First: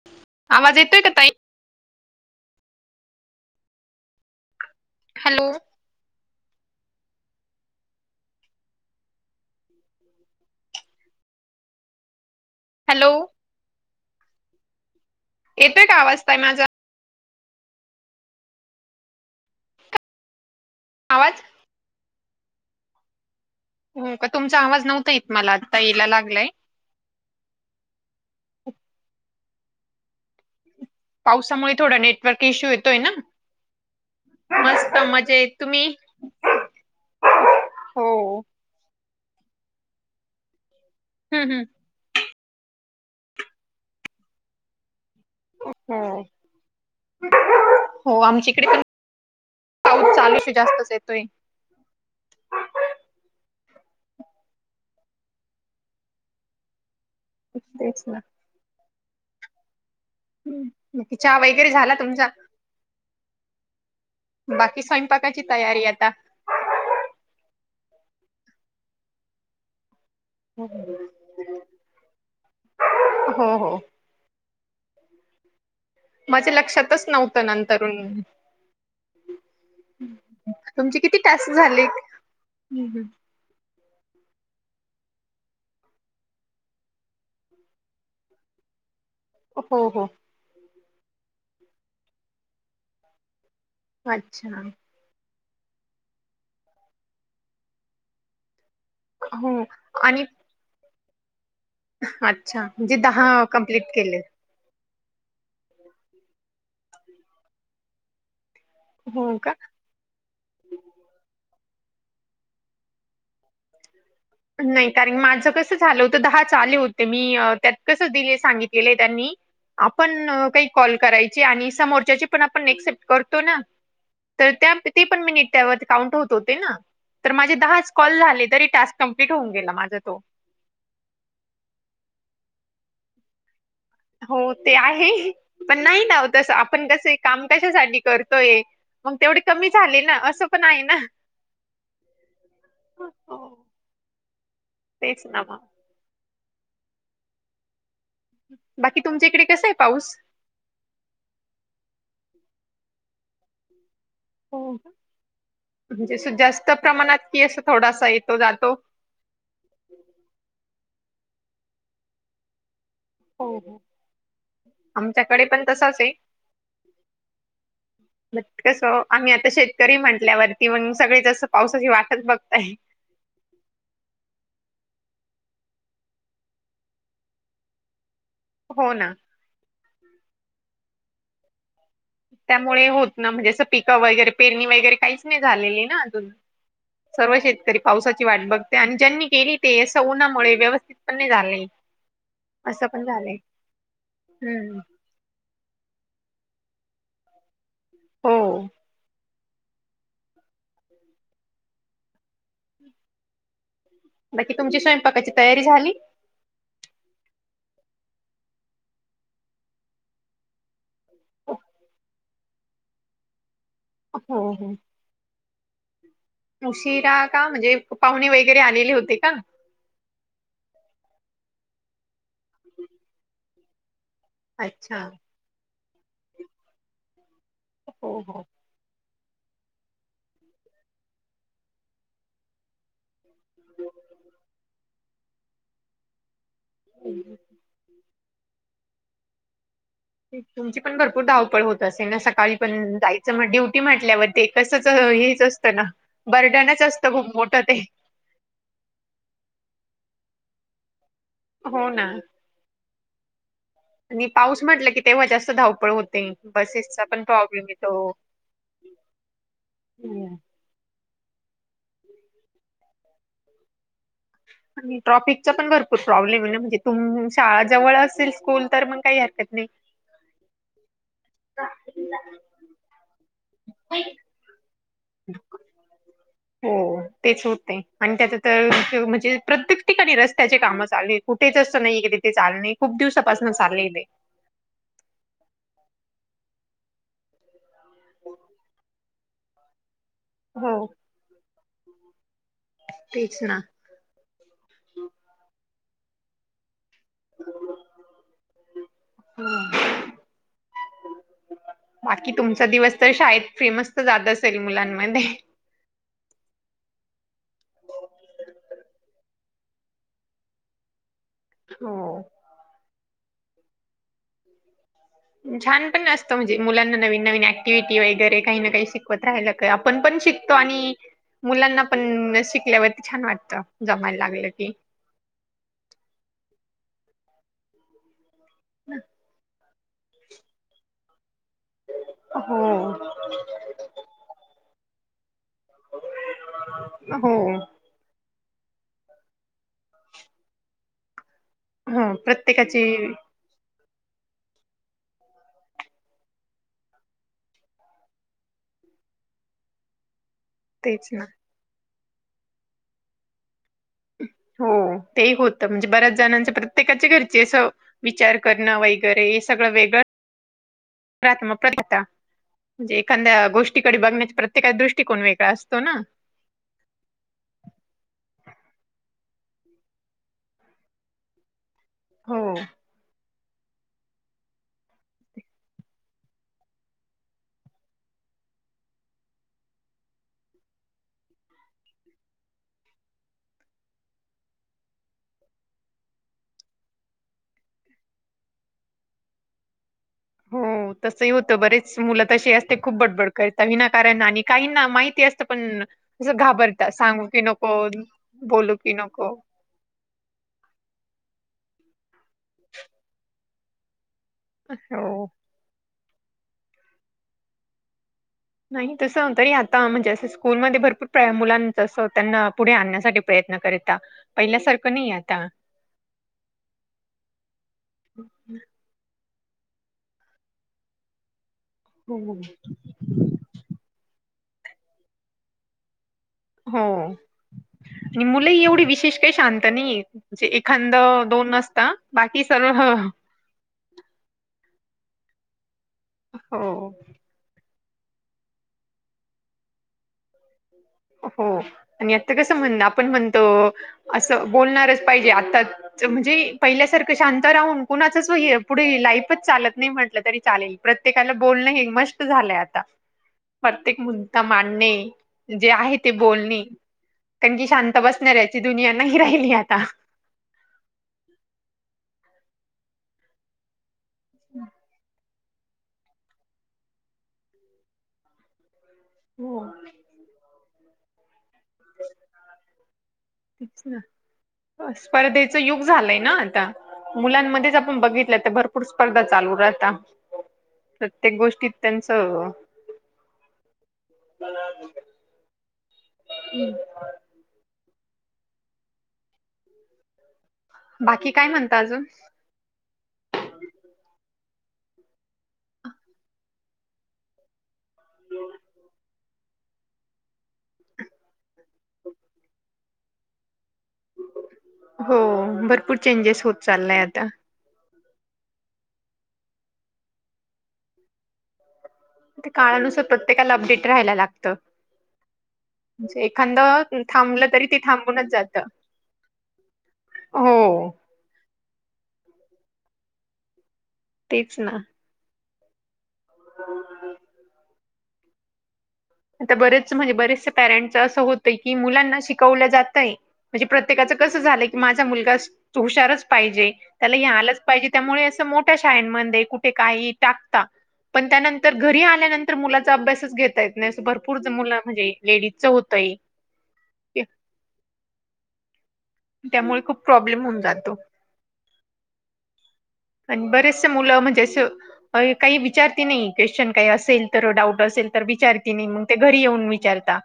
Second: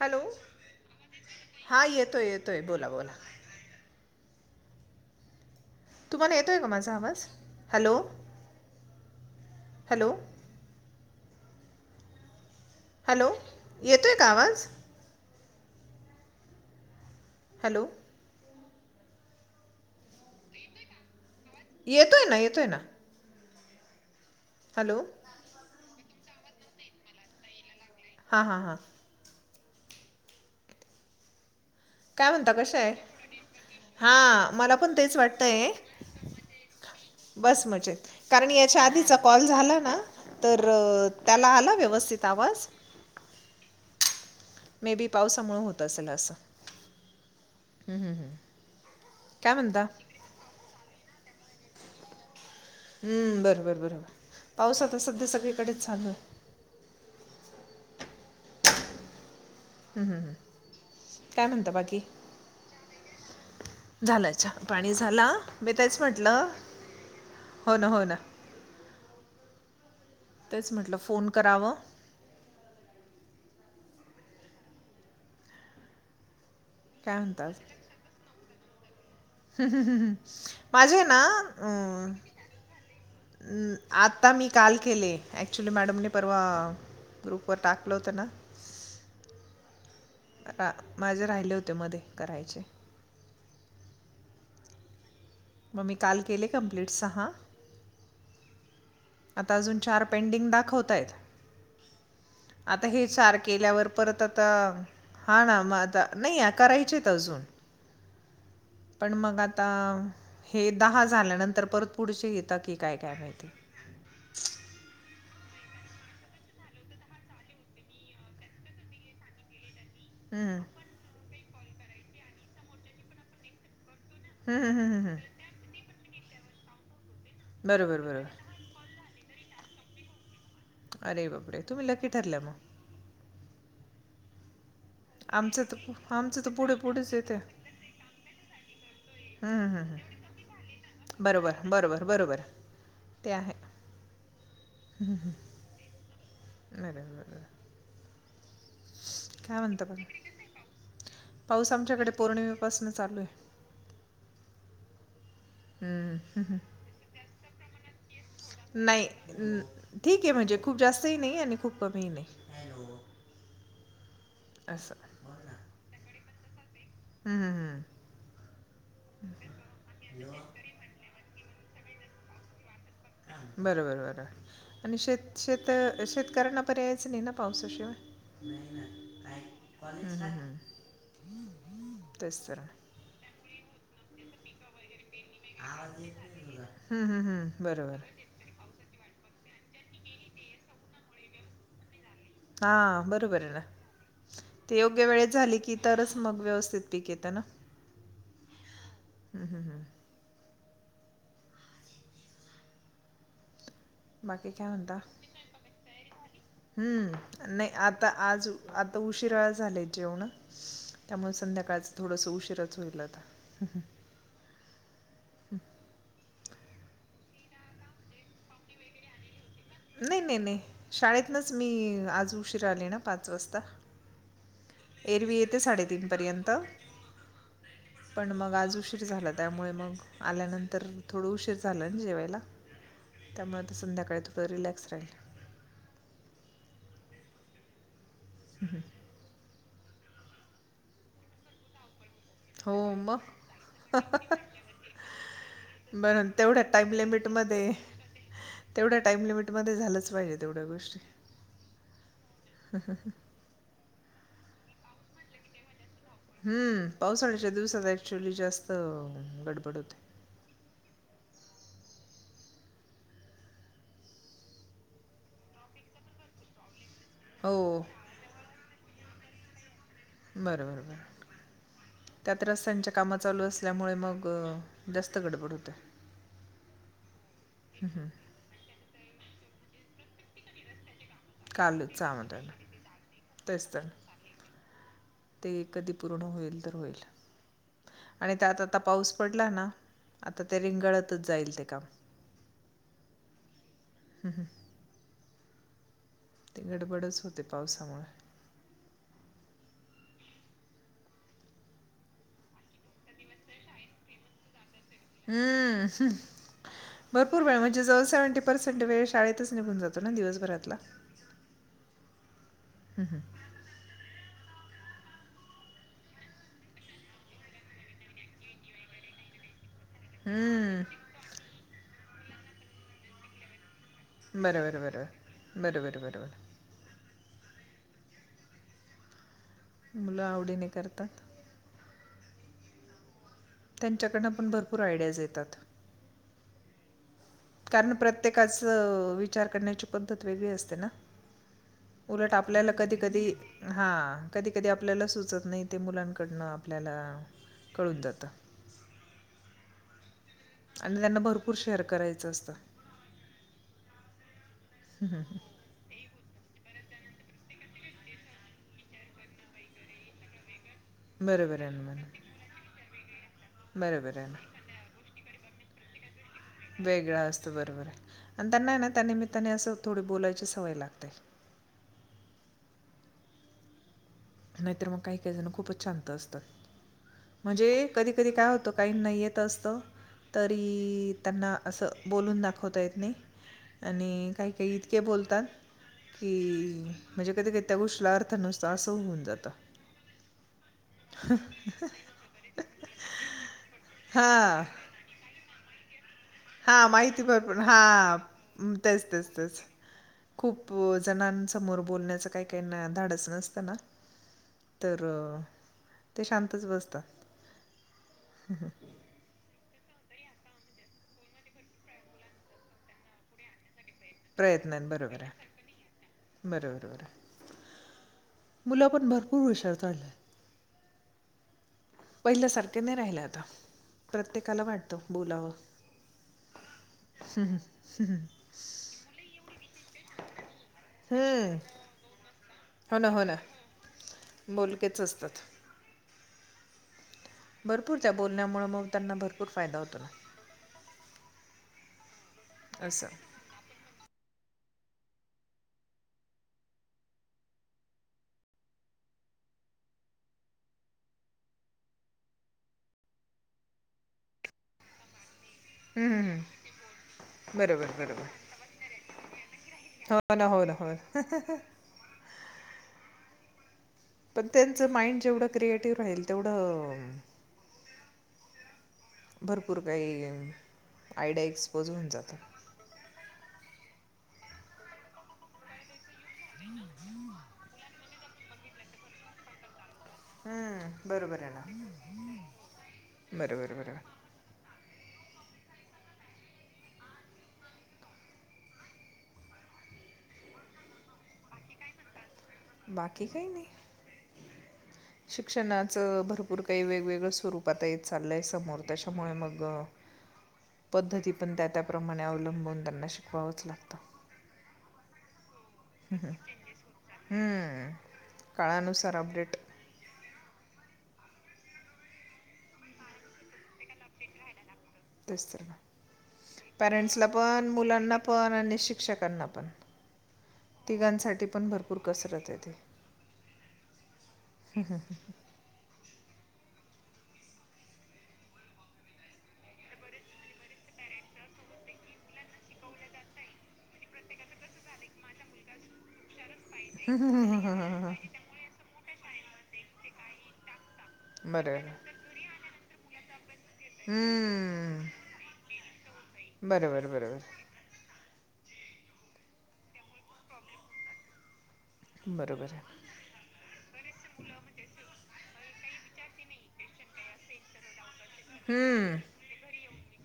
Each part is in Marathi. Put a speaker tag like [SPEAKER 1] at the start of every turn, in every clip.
[SPEAKER 1] हॅलो.
[SPEAKER 2] आवाज येतोय का ताई?
[SPEAKER 1] हां येतोय येतोय, बोला बोला.
[SPEAKER 2] हॅलो.
[SPEAKER 1] तुम्हाला येतोय का माझा आवाज? Hello, hello. हॅलो, येतोय का आवाज?
[SPEAKER 2] येतोय का आवाज ताई माझा?
[SPEAKER 1] हॅलो. येतोय का [inaudible]
[SPEAKER 2] आवाज.
[SPEAKER 1] येतोय ना येतोय ना.
[SPEAKER 2] हो का तुमचा आवाज
[SPEAKER 1] हॅलो
[SPEAKER 2] नव्हता येत मला आता यायला लागलाय.
[SPEAKER 1] हां हां हां
[SPEAKER 2] पावसामुळे थोडा
[SPEAKER 1] काय
[SPEAKER 2] नेटवर्क
[SPEAKER 1] म्हणता
[SPEAKER 2] इश्यू
[SPEAKER 1] कशा आहे
[SPEAKER 2] येतोय ना.
[SPEAKER 1] हां मला पण
[SPEAKER 2] मस्त
[SPEAKER 1] तेच
[SPEAKER 2] मजेत
[SPEAKER 1] वाटतंय.
[SPEAKER 2] तुम्ही?
[SPEAKER 1] बस मजेत,
[SPEAKER 2] हो
[SPEAKER 1] कारण या च्या आधीचा कॉल झाला ना तर
[SPEAKER 2] हम्म
[SPEAKER 1] त्याला आला
[SPEAKER 2] हम्म
[SPEAKER 1] व्यवस्थित आवाज. मे बी पावसामुळं होत असेल
[SPEAKER 2] हो
[SPEAKER 1] असं. हम्म हम्म
[SPEAKER 2] हो
[SPEAKER 1] हम्म
[SPEAKER 2] आमच्या इकडे पण
[SPEAKER 1] काय म्हणता.
[SPEAKER 2] पाऊस चालूच आहे जास्तच येतोय.
[SPEAKER 1] हम्म बरोबर बरोबर पाऊस आता संध्या सगळीकडेच चालू आहे.
[SPEAKER 2] तेच ना
[SPEAKER 1] हम्म, हम्म, हम्म.
[SPEAKER 2] मग काही चहा
[SPEAKER 1] काय म्हणता
[SPEAKER 2] वगैरे झाला
[SPEAKER 1] बाकी
[SPEAKER 2] तुमचा?
[SPEAKER 1] झालं चहा
[SPEAKER 2] बाकी
[SPEAKER 1] पाणी झाला
[SPEAKER 2] स्वयंपाकाची
[SPEAKER 1] मी
[SPEAKER 2] तयारी
[SPEAKER 1] तेच
[SPEAKER 2] आता.
[SPEAKER 1] म्हटलं, हो ना हो ना. तेच म्हटलं फोन करावं.
[SPEAKER 2] हो हो माझ्या लक्षातच
[SPEAKER 1] काय
[SPEAKER 2] नव्हतं
[SPEAKER 1] म्हणतात
[SPEAKER 2] नंतरुण.
[SPEAKER 1] माझे ना
[SPEAKER 2] टास्क झाले?
[SPEAKER 1] अम-
[SPEAKER 2] हम्म, हम्म.
[SPEAKER 1] आता मी काल केले ऍक्च्युली मॅडमने परवा ग्रुपवर टाकलं होतं ना,
[SPEAKER 2] हो.
[SPEAKER 1] हां माझे राहिले होते मध्ये करायचे.
[SPEAKER 2] अच्छा!
[SPEAKER 1] मग मी काल केले कम्प्लीट सहा. आता
[SPEAKER 2] हो
[SPEAKER 1] अजून चार
[SPEAKER 2] आणि
[SPEAKER 1] पेंडिंग दाखवतायेत.
[SPEAKER 2] अच्छा
[SPEAKER 1] आता
[SPEAKER 2] म्हणजे
[SPEAKER 1] हे चार
[SPEAKER 2] दहा कंप्लीट
[SPEAKER 1] केल्यावर
[SPEAKER 2] केले.
[SPEAKER 1] परत आता, तर हां ना मग आता नाही आहे करायचे आहेत अजून, पण
[SPEAKER 2] हो
[SPEAKER 1] मग
[SPEAKER 2] का?
[SPEAKER 1] आता हे दहा झाल्यानंतर परत पुढचे येता की काय काय माहिती?
[SPEAKER 2] नाही कारण माझं कसं झालं होतं दहाच आले होते, मी त्यात कसं दिले सांगितलेलं आहे त्यांनी आपण
[SPEAKER 1] हं.
[SPEAKER 2] काही कॉल करायचे आणि समोरच्याचे पण आपण एक्सेप्ट करतो ना. तर
[SPEAKER 1] हं, हं,
[SPEAKER 2] त्या
[SPEAKER 1] हं, हं,
[SPEAKER 2] ते
[SPEAKER 1] हं.
[SPEAKER 2] पण मिनिट त्यावरती काउंट होतं होते ना तर माझे दहाच
[SPEAKER 1] बरोबर
[SPEAKER 2] कॉल
[SPEAKER 1] बरोबर
[SPEAKER 2] झाले. तरी टास्क कम्प्लीट होऊ गेला माझं तो.
[SPEAKER 1] अरे बापरे तुम्ही लकी ठरले मग.
[SPEAKER 2] हो ते आहे
[SPEAKER 1] आमचं
[SPEAKER 2] पण
[SPEAKER 1] तर
[SPEAKER 2] नाही ना
[SPEAKER 1] आमचं तर
[SPEAKER 2] तस
[SPEAKER 1] पुढे
[SPEAKER 2] आपण कस
[SPEAKER 1] पुढेच येते हं,
[SPEAKER 2] काम कशासाठी करतोय. मग तेवढी
[SPEAKER 1] हं,
[SPEAKER 2] कमी
[SPEAKER 1] हं, हं.
[SPEAKER 2] झाले ना असं पण आहे ना.
[SPEAKER 1] बरोबर बरोबर बरोबर ते
[SPEAKER 2] हो
[SPEAKER 1] आहे.
[SPEAKER 2] तेच ना मग.
[SPEAKER 1] नाहीरे [inaudible]
[SPEAKER 2] बाकी तुमच्या इकडे
[SPEAKER 1] काय
[SPEAKER 2] कसा आहे
[SPEAKER 1] म्हणता मघ
[SPEAKER 2] पाऊस?
[SPEAKER 1] पाऊस आमच्याकडे पौर्णिमेपासून चालू आहे.
[SPEAKER 2] हो
[SPEAKER 1] हं,
[SPEAKER 2] म्हणजे
[SPEAKER 1] हं, हं.
[SPEAKER 2] जास्त प्रमाणात की असं थोडासा येतो जातो.
[SPEAKER 1] नाही ठीक आहे म्हणजे खूप जास्तही नाही आणि खूप कमीही नाही.
[SPEAKER 2] हो
[SPEAKER 1] असं
[SPEAKER 2] आमच्याकडे पण तसंच आहे.
[SPEAKER 1] हम्म हम्म हम्म
[SPEAKER 2] मग कसं आम्ही आता शेतकरी म्हंटल्यावरती मग सगळेच अस पावसाची वाटच बघतय.
[SPEAKER 1] बरोबर बरोबर. आणि शेत शेत शेतकऱ्यांना पर्यायचं नाही ना पावसाशिवाय.
[SPEAKER 2] हो ना
[SPEAKER 1] नाही ना.
[SPEAKER 2] त्यामुळे होत ना असे पिकं वगैरे पेरणी वगैर. तरी काहीच नाही झालेली अजून.
[SPEAKER 1] हं, हं,
[SPEAKER 2] सर्व
[SPEAKER 1] हं.
[SPEAKER 2] शेतकरी
[SPEAKER 1] बरोबर.
[SPEAKER 2] पावसा वाट बघते आणि ज्यांनी केली ते सौनामुळे व्यवस्थित पण नाही झालेली.
[SPEAKER 1] हा बरोबर आहे ना. ते
[SPEAKER 2] हम्म
[SPEAKER 1] योग्य वेळेत झाली की तरच मग व्यवस्थित पीक येतं ना.
[SPEAKER 2] हो.
[SPEAKER 1] हा हा हा. बाकी काय
[SPEAKER 2] तुमची
[SPEAKER 1] म्हणता?
[SPEAKER 2] स्वयंपाकाची तयारी झाली?
[SPEAKER 1] हम्म. नाही आता आज आता उशिराच झालाय जेवणं. त्यामुळे
[SPEAKER 2] हो
[SPEAKER 1] संध्याकाळचं थोडंसं उशीरच होईल आता.
[SPEAKER 2] हम् हम्. उशिरा का म्हणजे पाहुणे वगैरे आलेले होते का?
[SPEAKER 1] नाही नाही नाही. शाळेतनच मी आज उशीरा आले ना पाच वाजता.
[SPEAKER 2] अच्छा
[SPEAKER 1] एरवी येते साडेतीन पर्यंत.
[SPEAKER 2] हो
[SPEAKER 1] पण
[SPEAKER 2] हो
[SPEAKER 1] मग आज उशीर झाला. त्यामुळे मग आल्यानंतर थोडं उशीर झालं ना जेवायला. त्यामुळे आता संध्याकाळी थोडं रिलॅक्स राहील.
[SPEAKER 2] हम्.
[SPEAKER 1] ह.
[SPEAKER 2] तुमची पण भरपूर धावपळ होत असेल ना. सकाळी पण
[SPEAKER 1] हो
[SPEAKER 2] जायचं म
[SPEAKER 1] मग
[SPEAKER 2] ड्युटी म्हटल्यावर ते तसंच हेच असतं ना.
[SPEAKER 1] बरं तेवढ्या
[SPEAKER 2] बर्डनच
[SPEAKER 1] टाईम
[SPEAKER 2] असतं खूप मोठं
[SPEAKER 1] लिमिटमध्ये
[SPEAKER 2] ते.
[SPEAKER 1] तेवढ्या टाइम लिमिटमध्ये झालंच पाहिजे तेवढ्या गोष्टी.
[SPEAKER 2] हो ना. आणि पाऊस म्हटलं की तेव्हा जास्त धावपळ हो ते
[SPEAKER 1] हं,
[SPEAKER 2] बसेसचा पण
[SPEAKER 1] पावसाळ्याच्या
[SPEAKER 2] प्रॉब्लेम
[SPEAKER 1] दिवसात
[SPEAKER 2] येतो.
[SPEAKER 1] ॲक्च्युली जास्त गडबड होते
[SPEAKER 2] ह. आणि ट्रॉफिकचा पण भरपूर प्रॉब्लेम आहे म्हणजे तुम शाळा
[SPEAKER 1] हो
[SPEAKER 2] जवळ
[SPEAKER 1] बरं
[SPEAKER 2] असेल स्कूल तर मग कत नाही.
[SPEAKER 1] बरबर बर. त्यात रस्त्यांच्या कामं चालू असल्यामुळे मग जास्त गडबड होते
[SPEAKER 2] हो तेच होतय. आणि त्याच तर म्हणजे प्रत्येक ठिक आहे रस्त्याचे कामं चालले कुठे असं नाही
[SPEAKER 1] कालच
[SPEAKER 2] की तीथे
[SPEAKER 1] आम्हाला
[SPEAKER 2] चालू नाही. खूप दिवसापासूनच
[SPEAKER 1] तेच तर
[SPEAKER 2] चालले ते.
[SPEAKER 1] ते कधी पूर्ण होईल तेव्ह होईल. आणि त्यात आता पाऊस पडला ना. आता ते
[SPEAKER 2] हो
[SPEAKER 1] रिंगळतच जाईल ते काम.
[SPEAKER 2] तेच ना‌.
[SPEAKER 1] हम. ते गडबडच होते पावसामुळे.
[SPEAKER 2] [inaudible] बाकी तुमचा दिवस तर शाळेत फेमस तर जात असेल मुलांमध्ये.
[SPEAKER 1] ह ह. भरपूर वेळ म्हणजे जवळ सेव्हेंटी पर्सेंट वेळ शाळेतच निघून जातो ना दिवसभरातला‌
[SPEAKER 2] हो.
[SPEAKER 1] हं हं.
[SPEAKER 2] छान पण असतं म्हणजे मुलांना नवीन नवीन ऍक्टिव्हटी वगैरे काही ना काही शिक शिकवत राहल का, आपण पण शिकतो.
[SPEAKER 1] हम्म
[SPEAKER 2] आणि मुलांना पण शिकल्यावरती छान वाटत. जमायला लागलं
[SPEAKER 1] बर
[SPEAKER 2] की
[SPEAKER 1] बर बर बर बर बर बर बर
[SPEAKER 2] [unintelligible]
[SPEAKER 1] मुल आवडीने करतात.
[SPEAKER 2] हो
[SPEAKER 1] त्यांच्याकडन पण भरपूर आयडियाज येतात.
[SPEAKER 2] हो
[SPEAKER 1] कारण प्रत्येकाच विचार करण्याची पद्धत वेगळी असते ना.
[SPEAKER 2] हो
[SPEAKER 1] उलट आपल्याला
[SPEAKER 2] प्रत्येकाची
[SPEAKER 1] कधी कधी हा, कधी कधी आपल्याला सुचत नाही ते मुलांकडन आपल्याला कळून जात. आणि
[SPEAKER 2] तेच
[SPEAKER 1] त्यांना
[SPEAKER 2] ना
[SPEAKER 1] भरपूर शेअर करायच असत.
[SPEAKER 2] हो ते होत तर म्हणजे बऱ्याच जणांच, प्रत्येकाच्या घरचे अस विचार करण वगैरे हे सगळ वेगळ राहत,
[SPEAKER 1] बरोबर आहे ना मॅडम
[SPEAKER 2] म्हणजे एखांद गोष्टीकडे
[SPEAKER 1] बरोबर आहे
[SPEAKER 2] बघण्याचा
[SPEAKER 1] ना
[SPEAKER 2] प्रत्येकाचा दृष्टिको वेगळा असतो ना.
[SPEAKER 1] वेगळा असतो बरोबर आहे. आणि त्यांना ना त्यानिमित्ताने अस थोडी बोलायची सवय लागते.
[SPEAKER 2] हो
[SPEAKER 1] नाहीतर मग काही काही जण खूपच शांत असतात. म्हणजे कधी कधी काय होत, काहींना येत असत. तरी त्यांना अस बोलून दाखवता येत नाही. आणि काही काही इतके बोलतात. कि म्हणजे कधी कधी त्या गोष्टीला अर्थ नसतो अस होऊन जात. [inaudible]
[SPEAKER 2] तसही होत. बरेच मुल तशी असत्या. खूप बडबड करीता विनाकारणन‌‌. आणि
[SPEAKER 1] हां
[SPEAKER 2] काहीना माहिती असत पण कस
[SPEAKER 1] हां,
[SPEAKER 2] घाबरताात.
[SPEAKER 1] माहिती
[SPEAKER 2] सांगू की
[SPEAKER 1] भरपूर
[SPEAKER 2] नको.
[SPEAKER 1] हां,
[SPEAKER 2] बोलू की
[SPEAKER 1] तेच, तेच,
[SPEAKER 2] नको.
[SPEAKER 1] तेच. खूप जणांसमोर बोलण्याच काही काही ना धाडच नसत ना. तर,
[SPEAKER 2] हो
[SPEAKER 1] ते शांतच बसतात.
[SPEAKER 2] नाही तस तरी आता म्हणजे अस स्कूलमध्येध्ये भरपूर मुलांचस त्यांना पुढे आणण्यासाठी प्रयत्न करीता.
[SPEAKER 1] प्रयत्न बरोबर आहे. बर बर बर, मुल पण भरपूर हुशार झालीय.
[SPEAKER 2] हो
[SPEAKER 1] पहिल्या सारखे नाही राहिल आता. प्रत्येकाला वाटत बोलाव.
[SPEAKER 2] हो आणि मुलही एवढी विशेष शांत नाहीये. म्हणजे एखांद दोन
[SPEAKER 1] हं,
[SPEAKER 2] असता. बाकी सर्व
[SPEAKER 1] हो ना हो ना, बोलकेच असतात.
[SPEAKER 2] हो
[SPEAKER 1] भरपूर त्या बोलण्यामुळे मग त्यांना भरपूर फायदा होतो ना.
[SPEAKER 2] हो आणि आता कस म्हणण, आपण
[SPEAKER 1] असं. हं,
[SPEAKER 2] म्हणतो अस बोलणारच पाहिजे. आता म्हणजे पहिल्यासारख शांत राहून कुणाचच पुढे लाईफच चालत नाही म्हटल तरी चालेल. प्रत्येकाला बोलण हे मस्त झालय आता. प्रत्येक मुद्दा मांडणे. जे आहे ते
[SPEAKER 1] हं, हं.
[SPEAKER 2] बोलणे. कारण की
[SPEAKER 1] बरोबर,
[SPEAKER 2] शांत
[SPEAKER 1] बरोबर.
[SPEAKER 2] बसणाऱ्याची दुनिया नाही राहिली आता.
[SPEAKER 1] हो ना, हो ना हो पण त्यांच माइंड जेवढ क्रिएटिव्ह राहील तेवढ
[SPEAKER 2] हो
[SPEAKER 1] भरपूर काही आयडिया एक्सपोज होऊन जातात.
[SPEAKER 2] स्पर्धा च युग झालंय ना आता मुलांमध्ये बघितलं तर भरपूर स्पर्धा चालू राहता
[SPEAKER 1] हम्
[SPEAKER 2] प्रत्येक
[SPEAKER 1] बरोबर आहे
[SPEAKER 2] गोष्टीत
[SPEAKER 1] ना,
[SPEAKER 2] त्यांचं
[SPEAKER 1] बरोबर बरोबर
[SPEAKER 2] हुम् बाकी काय म्हणता आजून?
[SPEAKER 1] बाकी काही नाही शिक्षणाचं भरपूर काही वेगवेगळं स्वरूप आता येत चाललंय समोर, त्याच्यामुळे मग पद्धती पण त्या त्या त्याप्रमाणे अवलंबून त्यांना शिकवावंच लागतं
[SPEAKER 2] हो भरपूर चेंजेस होत चाललाय आता
[SPEAKER 1] हम्म. काळानुसार अपडेट
[SPEAKER 2] ते काळानुसार प्रत्येकाला अपडेट राहायला लागतं.
[SPEAKER 1] तेच ना
[SPEAKER 2] म्हणजे एखादं
[SPEAKER 1] पॅरेंट्सला
[SPEAKER 2] थांबलं तरी
[SPEAKER 1] पण,
[SPEAKER 2] ते
[SPEAKER 1] मुलांना
[SPEAKER 2] थांबूनच
[SPEAKER 1] पण
[SPEAKER 2] जातं.
[SPEAKER 1] आणि शिक्षकांना पण
[SPEAKER 2] हो
[SPEAKER 1] तिघांसाठी पण भरपूर कसरत आहे ती,
[SPEAKER 2] तेच
[SPEAKER 1] ह ह ह
[SPEAKER 2] ह [inaudible] आता बरेच म्हणजे बरेचसे पॅरेंटच असं होतंय की, मुलांना शिकवलं जातय म्हणजे प्रत्येकाचं कसं झालंय की, माझा मुलगा हुशारच पाहिजे. त्याला हे आलंच पाहिजे त्यामुळे
[SPEAKER 1] बरोबर
[SPEAKER 2] अस मो ठ्या शाळे मध्ये कु काय ही टाकता. पण त्यानंतर घरी आल्यानंत तर मुलाचा अभ्यासच घेता येत नाही, भरपूर मुलं
[SPEAKER 1] हम्म
[SPEAKER 2] म्हणजे लेडीजचं होतंय.
[SPEAKER 1] बरोबर बरोबर
[SPEAKER 2] त्यामुळे खूप प्रॉब्लेम होऊन जातो.
[SPEAKER 1] बरोबर आहे.
[SPEAKER 2] आणि बरेचसे मुलं म्हणजे अस काही विचारते नाही क्वेश्चन काही असेल तर, डाऊट असेल विचार मग घरी
[SPEAKER 1] हम्म
[SPEAKER 2] येऊन विचारता.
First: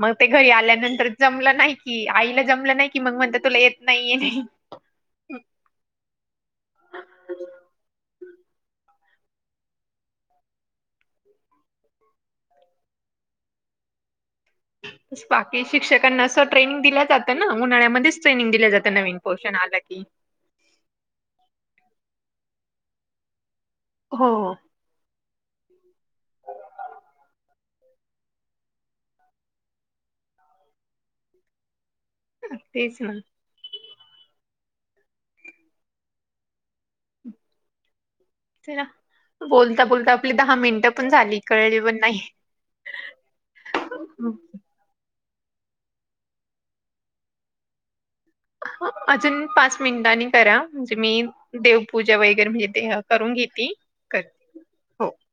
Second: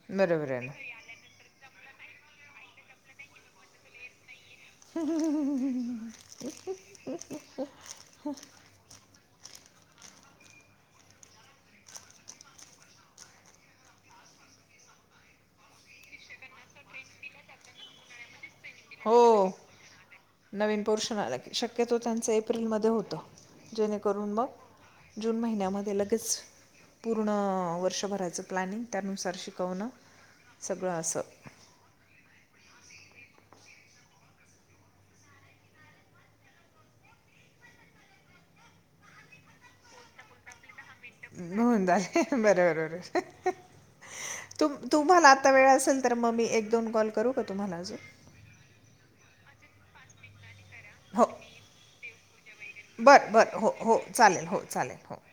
[SPEAKER 2] मग ते घरी
[SPEAKER 1] बरोबर आहे ना
[SPEAKER 2] आल्यानंतर जमलं नाही की, आईला जमलं नाही की, मग म्हणत तुला येत नाही.
[SPEAKER 1] हु हु अअ
[SPEAKER 2] बाकी शिक्षकांना असं ट्रेनिंग दिलं जातं ना, उन्हाळ्यामध्येच ट्रेनिंग जात
[SPEAKER 1] हो
[SPEAKER 2] नवीन पोरशण आला की
[SPEAKER 1] नवीन पोर्शन आलं की शक्यतो त्यांचं एप्रिलमध्ये होतं.
[SPEAKER 2] हो
[SPEAKER 1] जेणेकरून
[SPEAKER 2] हो
[SPEAKER 1] मग जून महिन्यामध्ये लगेच पूर्ण वर्षभराचं प्लॅनिंग त्यानुसार शिकवणं सगळं असं
[SPEAKER 2] अ तेच ना. चला बोलता -बोलता आपली दहा मिनिटं पण झाली कळली
[SPEAKER 1] होऊन
[SPEAKER 2] पण नाही
[SPEAKER 1] झाले, बरोबर बरोबर. तु- तुम्हाला आता वेळ असेल तर, मग मी एक दोन कॉल करू का तुम्हाला अजून?
[SPEAKER 2] हा अजून पाच मिनिटांनी करा म्हणजे मी
[SPEAKER 1] हो
[SPEAKER 2] देवपूजा वगैरे म्हणजे ते करून घेते कर हो
[SPEAKER 1] होय